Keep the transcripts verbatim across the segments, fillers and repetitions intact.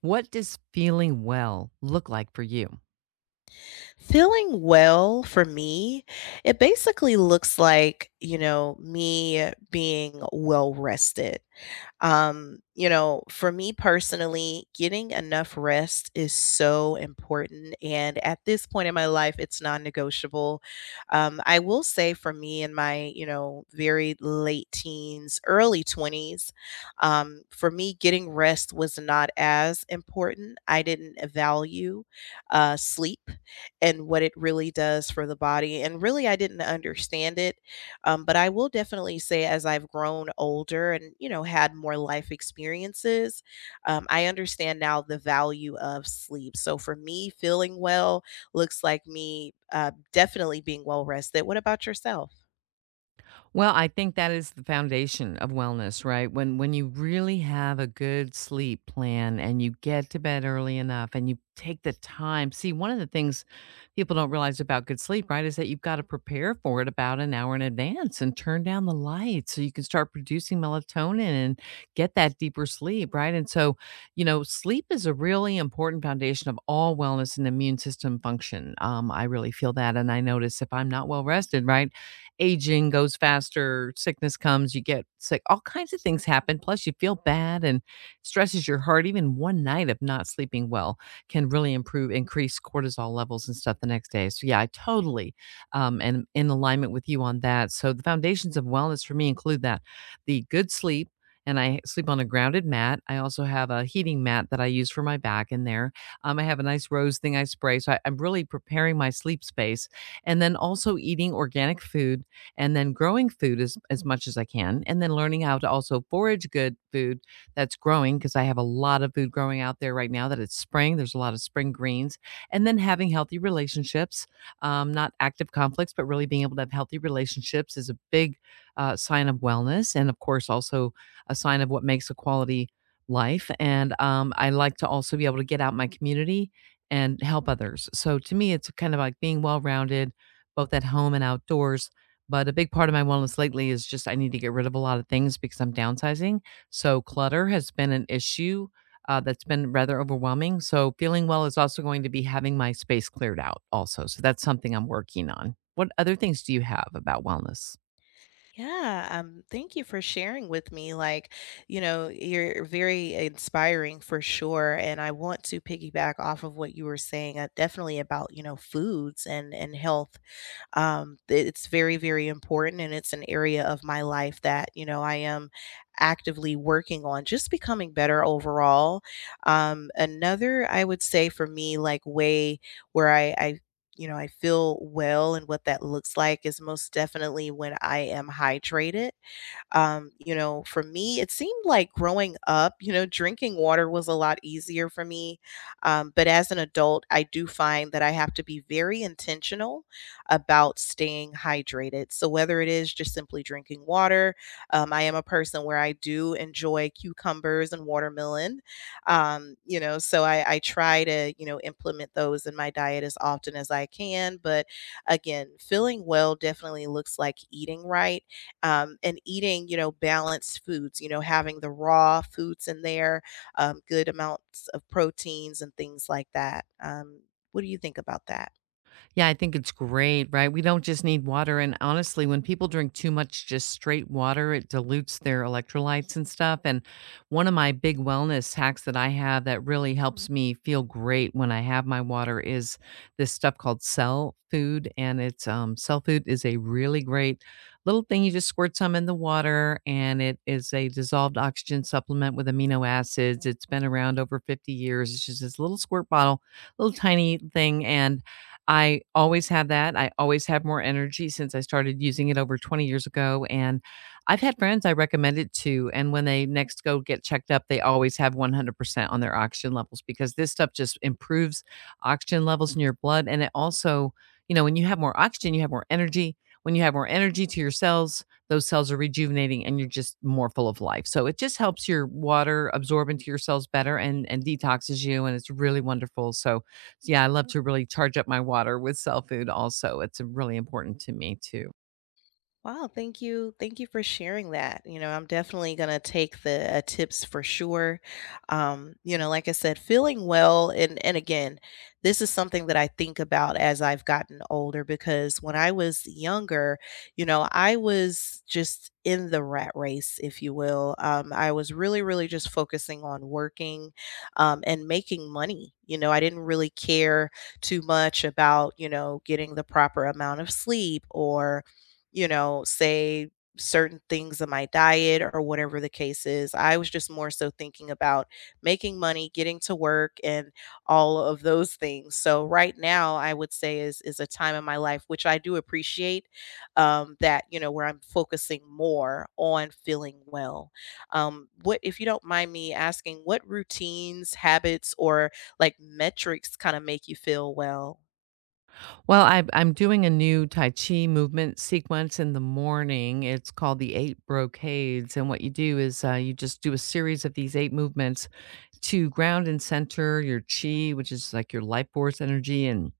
What does feeling well look like for you? Feeling well for me, it basically looks like, you know, me being well rested. Um, you know, for me personally, getting enough rest is so important. And at this point in my life, it's non negotiable. Um, I will say for me in my, you know, very late teens, early twenties, um, for me, getting rest was not as important. I didn't value uh, sleep and what it really does for the body. And really, I didn't understand it um, but I will definitely say, as I've grown older and you know had more life experiences, um, I understand now the value of sleep. So for me, feeling well looks like me uh, definitely being well rested. What about yourself? Well, I think that is the foundation of wellness, right? When when you really have a good sleep plan and you get to bed early enough and you take the time. See, one of the things people don't realize about good sleep, right, is that you've got to prepare for it about an hour in advance and turn down the lights so you can start producing melatonin and get that deeper sleep, right? And so, you know, sleep is a really important foundation of all wellness and immune system function. Um, I really feel that, and I notice if I'm not well rested, right, aging goes faster, sickness comes, you get sick, all kinds of things happen. Plus, you feel bad and stresses your heart. Even one night of not sleeping well can really improve, increase cortisol levels and stuff the next day. So, yeah, I totally um, am in alignment with you on that. So, the foundations of wellness for me include that the good sleep. And I sleep on a grounded mat. I also have a heating mat that I use for my back in there. Um, I have a nice rose thing I spray. So I, I'm really preparing my sleep space. And then also eating organic food and then growing food as, as much as I can, and then learning how to also forage good food that's growing because I have a lot of food growing out there right now that it's spring. There's a lot of spring greens, and then having healthy relationships, um, not active conflicts, but really being able to have healthy relationships is a big uh, sign of wellness, and of course, also a sign of what makes a quality life. And um, I like to also be able to get out in my community and help others. So to me, it's kind of like being well rounded, both at home and outdoors, but a big part of my wellness lately is just I need to get rid of a lot of things because I'm downsizing. So clutter has been an issue uh, that's been rather overwhelming. So feeling well is also going to be having my space cleared out also. So that's something I'm working on. What other things do you have about wellness? Yeah, um, thank you for sharing with me. Like, you know, you're very inspiring for sure. And I want to piggyback off of what you were saying, uh, definitely about, you know, foods and and health. Um, it- it's very, very important. And it's an area of my life that, you know, I am actively working on just becoming better overall. Um, another, I would say for me, like way where I, I you know, I feel well and what that looks like is most definitely when I am hydrated. Um, you know, for me, it seemed like growing up, you know, drinking water was a lot easier for me. Um, but as an adult, I do find that I have to be very intentional about staying hydrated. So whether it is just simply drinking water, um, I am a person where I do enjoy cucumbers and watermelon. Um, you know, so I, I try to, you know, implement those in my diet as often as I can. But again, feeling well definitely looks like eating right, um, and eating, you know, balanced foods, you know, having the raw foods in there, um, good amounts of proteins and things like that. Um, what do you think about that? Yeah, I think it's great, right? We don't just need water. And honestly, when people drink too much just straight water, it dilutes their electrolytes and stuff. And one of my big wellness hacks that I have that really helps me feel great when I have my water is this stuff called Cell Food. And it's um, Cell Food is a really great little thing. You just squirt some in the water, and it is a dissolved oxygen supplement with amino acids. It's been around over fifty years. It's just this little squirt bottle, little tiny thing. And I always have that. I always have more energy since I started using it over twenty years ago, and I've had friends I recommend it to, and when they next go get checked up, they always have one hundred percent on their oxygen levels because this stuff just improves oxygen levels in your blood, and it also, you know, when you have more oxygen, you have more energy. When you have more energy to your cells, those cells are rejuvenating and you're just more full of life. So it just helps your water absorb into your cells better and and detoxes you and it's really wonderful. So yeah, I love to really charge up my water with cell food also. It's really important to me too. Wow, thank you. Thank you for sharing that. You know, I'm definitely going to take the uh, tips for sure. Um, you know, like I said, feeling well and and again, this is something that I think about as I've gotten older because when I was younger, you know, I was just in the rat race, if you will. Um, I was really, really just focusing on working, um, and making money. You know, I didn't really care too much about, you know, getting the proper amount of sleep or you know, say certain things in my diet or whatever the case is. I was just more so thinking about making money, getting to work and all of those things. So right now I would say is is a time in my life which I do appreciate, um that, you know, where I'm focusing more on feeling well. Um what if you don't mind me asking what routines, habits or like metrics kind of make you feel well? Well, I, I'm doing a new Tai Chi movement sequence in the morning. It's called the Eight Brocades. And what you do is uh, you just do a series of these eight movements to ground and center your chi, which is like your life force energy, and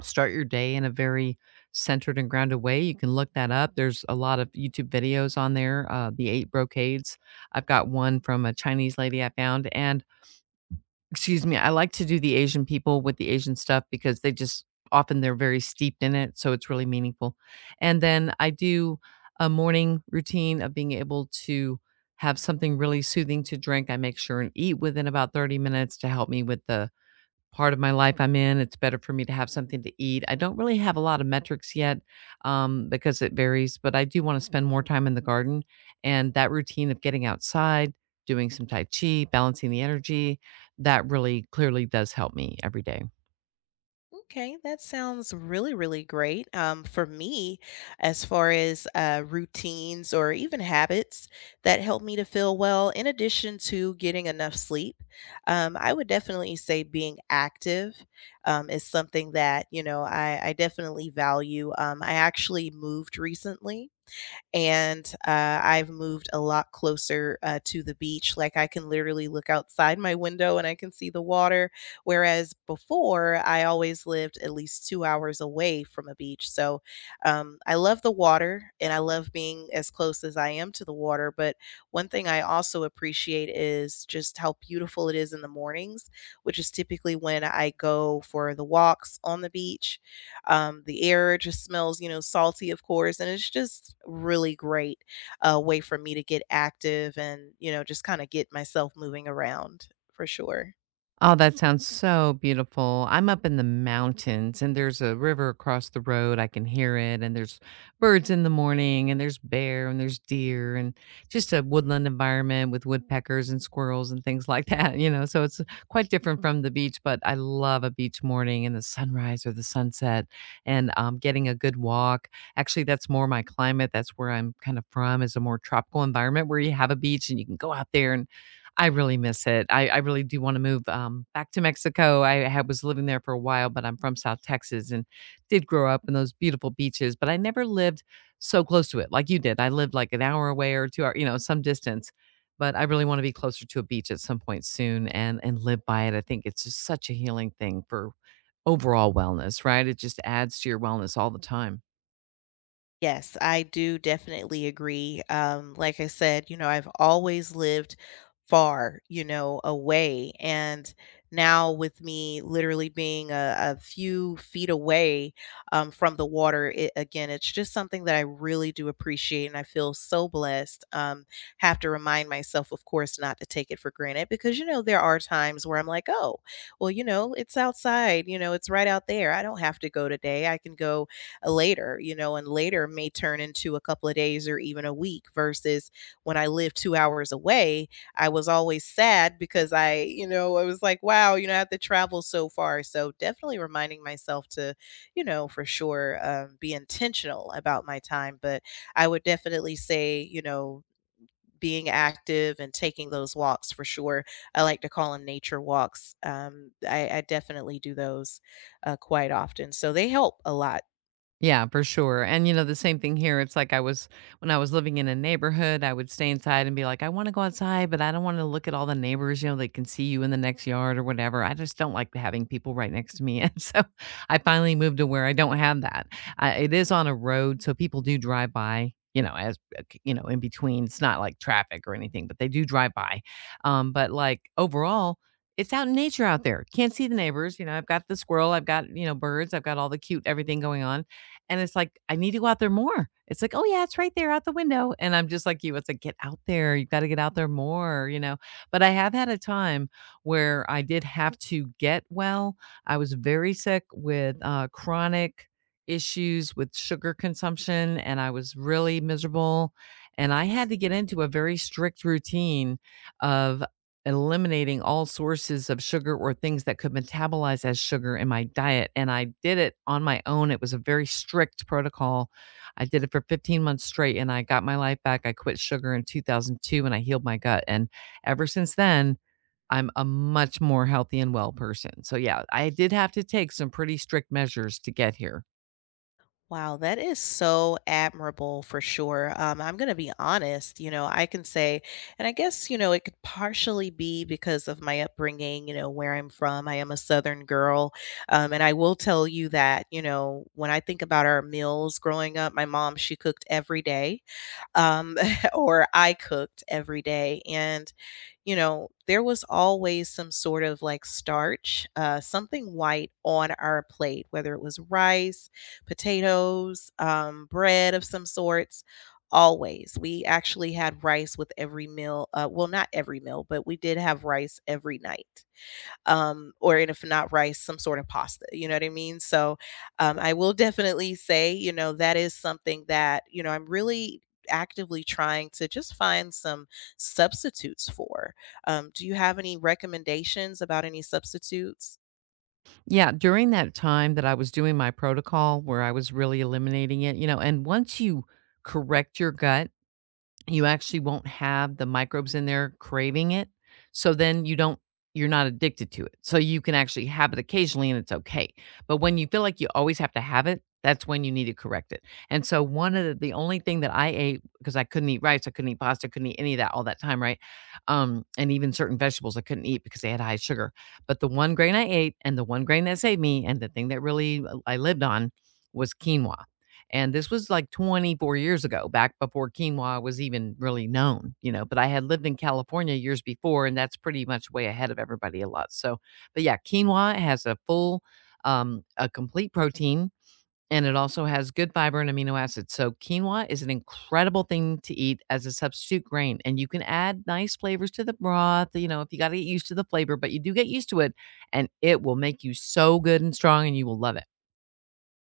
start your day in a very centered and grounded way. You can look that up. There's a lot of YouTube videos on there, uh, the Eight Brocades. I've got one from a Chinese lady I found. And excuse me, I like to do the Asian people with the Asian stuff because they just often they're very steeped in it, so it's really meaningful. And then I do a morning routine of being able to have something really soothing to drink. I make sure and eat within about thirty minutes to help me with the part of my life I'm in, it's better for me to have something to eat. I don't really have a lot of metrics yet, um, because it varies, but I do want to spend more time in the garden. And that routine of getting outside, doing some Tai Chi, balancing the energy, that really clearly does help me every day. Okay, that sounds really, really great. Um, for me, as far as uh, routines or even habits that help me to feel well, in addition to getting enough sleep, um, I would definitely say being active, um, is something that, you know, I, I definitely value. Um, I actually moved recently and uh, I've moved a lot closer uh, to the beach. Like I can literally look outside my window and I can see the water. Whereas before, I always lived at least two hours away from a beach. So um, I love the water and I love being as close as I am to the water. But one thing I also appreciate is just how beautiful it is in the mornings, which is typically when I go for the walks on the beach, um, the air just smells, you know, salty, of course, and it's just really great, uh, way for me to get active and you know just kind of get myself moving around for sure. Oh, that sounds so beautiful. I'm up in the mountains and there's a river across the road. I can hear it. And there's birds in the morning and there's bear and there's deer and just a woodland environment with woodpeckers and squirrels and things like that, you know. So it's quite different from the beach, but I love a beach morning and the sunrise or the sunset and um, getting a good walk. Actually, that's more my climate. That's where I'm kind of from, is a more tropical environment where you have a beach and you can go out there, and I really miss it. I I really do wanna move, um, back to Mexico. I had was living there for a while, but I'm from South Texas and did grow up in those beautiful beaches, but I never lived so close to it like you did. I lived, like, an hour away or two hour, you know, some distance, but I really wanna be closer to a beach at some point soon and and live by it. I think it's just such a healing thing for overall wellness, right? It just adds to your wellness all the time. Yes, I do definitely agree. Um, like I said, you know, I've always lived far, you know, away. And now, with me literally being a, a few feet away, um, from the water, it, again, it's just something that I really do appreciate. And I feel so blessed. Um, have to remind myself, of course, not to take it for granted because, you know, there are times where I'm like, oh, well, you know, it's outside, you know, it's right out there. I don't have to go today. I can go later, you know, and later may turn into a couple of days or even a week versus when I lived two hours away, I was always sad because I, you know, I was like, wow, you know, I have to travel so far. So definitely reminding myself to, you know, for sure, um, be intentional about my time. But I would definitely say, you know, being active and taking those walks for sure. I like to call them nature walks. Um, I, I definitely do those uh, quite often. So they help a lot. Yeah, for sure. And you know, the same thing here. It's like I was when I was living in a neighborhood, I would stay inside and be like, I want to go outside, but I don't want to look at all the neighbors, you know, they can see you in the next yard or whatever. I just don't like having people right next to me. And so I finally moved to where I don't have that. I, it is on a road, so people do drive by. You know, as uh, c- you know, in between, it's not like traffic or anything, but they do drive by. Um, but like overall, it's out in nature out there. Can't see the neighbors. You know, I've got the squirrel, I've got, you know, birds, I've got all the cute everything going on and it's like, I need to go out there more. It's like, oh yeah, it's right there out the window. And I'm just like you, it's like, get out there. You got to get out there more, you know. But I have had a time where I did have to get well. I was very sick with uh, chronic issues with sugar consumption, and I was really miserable. And I had to get into a very strict routine of eliminating all sources of sugar or things that could metabolize as sugar in my diet. And I did it on my own. It was a very strict protocol. I did it for fifteen months straight and I got my life back. I quit sugar in two thousand two and I healed my gut. And ever since then, I'm a much more healthy and well person. So, yeah, I did have to take some pretty strict measures to get here. Wow, that is so admirable for sure. Um, I'm going to be honest, you know, I can say, and I guess, you know, it could partially be because of my upbringing, you know, where I'm from. I am a Southern girl. Um, and I will tell you that, you know, when I think about our meals growing up, my mom, she cooked every day, um, or I cooked every day. And, you know, there was always some sort of like starch, uh, something white on our plate, whether it was rice, potatoes, um, bread of some sorts. Always. We actually had rice with every meal. Uh, well, not every meal, but we did have rice every night, um, or if not rice, some sort of pasta. You know what I mean? So um, I will definitely say, you know, that is something that you know I'm really actively trying to just find some substitutes for. Um, do you have any recommendations about any substitutes? Yeah, during that time that I was doing my protocol where I was really eliminating it, you know, and once you correct your gut, you actually won't have the microbes in there craving it, so then you don't you're not addicted to it. So you can actually have it occasionally and it's okay. But when you feel like you always have to have it, that's when you need to correct it. And so one of the, the only thing that I ate, because I couldn't eat rice, I couldn't eat pasta, I couldn't eat any of that all that time, right? Um, and even certain vegetables I couldn't eat because they had high sugar. But the one grain I ate and the one grain that saved me and the thing that really uh, I lived on was quinoa, and this was like twenty-four years ago, back before quinoa was even really known, you know, but I had lived in California years before, and that's pretty much way ahead of everybody a lot. So, but yeah, quinoa has a full, um, a complete protein, and it also has good fiber and amino acids. So, quinoa is an incredible thing to eat as a substitute grain, and you can add nice flavors to the broth, you know, if you got to get used to the flavor, but you do get used to it, and it will make you so good and strong, and you will love it.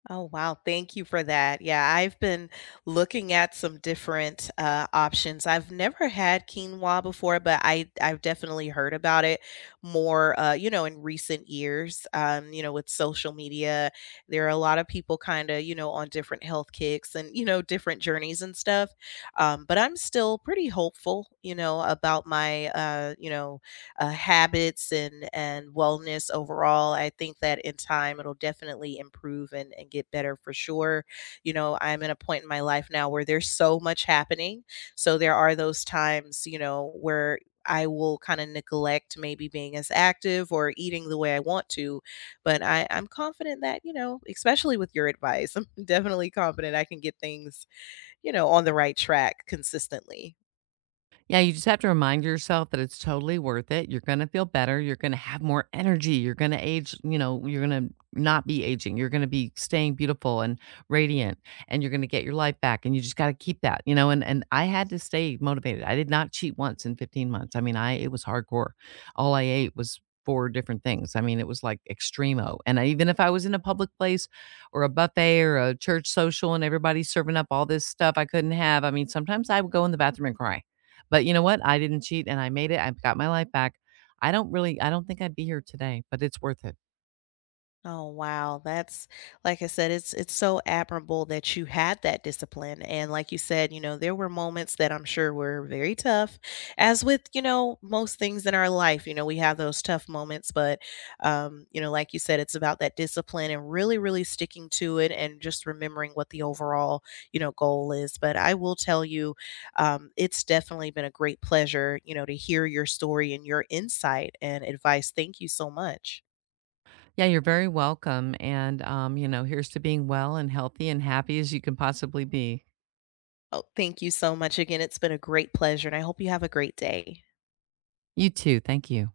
Oh, wow. Thank you for that. Yeah, I've been looking at some different uh, options. I've never had quinoa before, but I, I've definitely heard about it more, uh, you know, in recent years. Um, you know, with social media, there are a lot of people kind of, you know, on different health kicks and, you know, different journeys and stuff. Um, but I'm still pretty hopeful, you know, about my, uh, you know, uh, habits and and wellness overall. I think that in time it'll definitely improve and, and get better for sure. You know, I'm at a point in my life now where there's so much happening, so there are those times you know where I will kind of neglect maybe being as active or eating the way I want to. But I, I'm confident that, you know, especially with your advice, I'm definitely confident I can get things, you know, on the right track consistently. Yeah, you just have to remind yourself that it's totally worth it. You're going to feel better. You're going to have more energy. You're going to age, you know, you're going to not be aging. You're going to be staying beautiful and radiant and you're going to get your life back and you just got to keep that, you know, and and I had to stay motivated. I did not cheat once in fifteen months. I mean, I it was hardcore. All I ate was four different things. I mean, it was like extremo. And I, even if I was in a public place or a buffet or a church social and everybody's serving up all this stuff I couldn't have, I mean, sometimes I would go in the bathroom and cry, but you know what? I didn't cheat and I made it. I've got my life back. I don't really I don't think I'd be here today, but it's worth it. Oh wow, that's like I said, it's it's so admirable that you had that discipline. And like you said, you know, there were moments that I'm sure were very tough, as with, you know, most things in our life. You know, we have those tough moments, but um, you know, like you said, it's about that discipline and really, really sticking to it and just remembering what the overall, you know, goal is. But I will tell you, um, it's definitely been a great pleasure, you know, to hear your story and your insight and advice. Thank you so much. Yeah, you're very welcome. And um, you know, here's to being well and healthy and happy as you can possibly be. Oh, thank you so much again. It's been a great pleasure, and I hope you have a great day. You too. Thank you.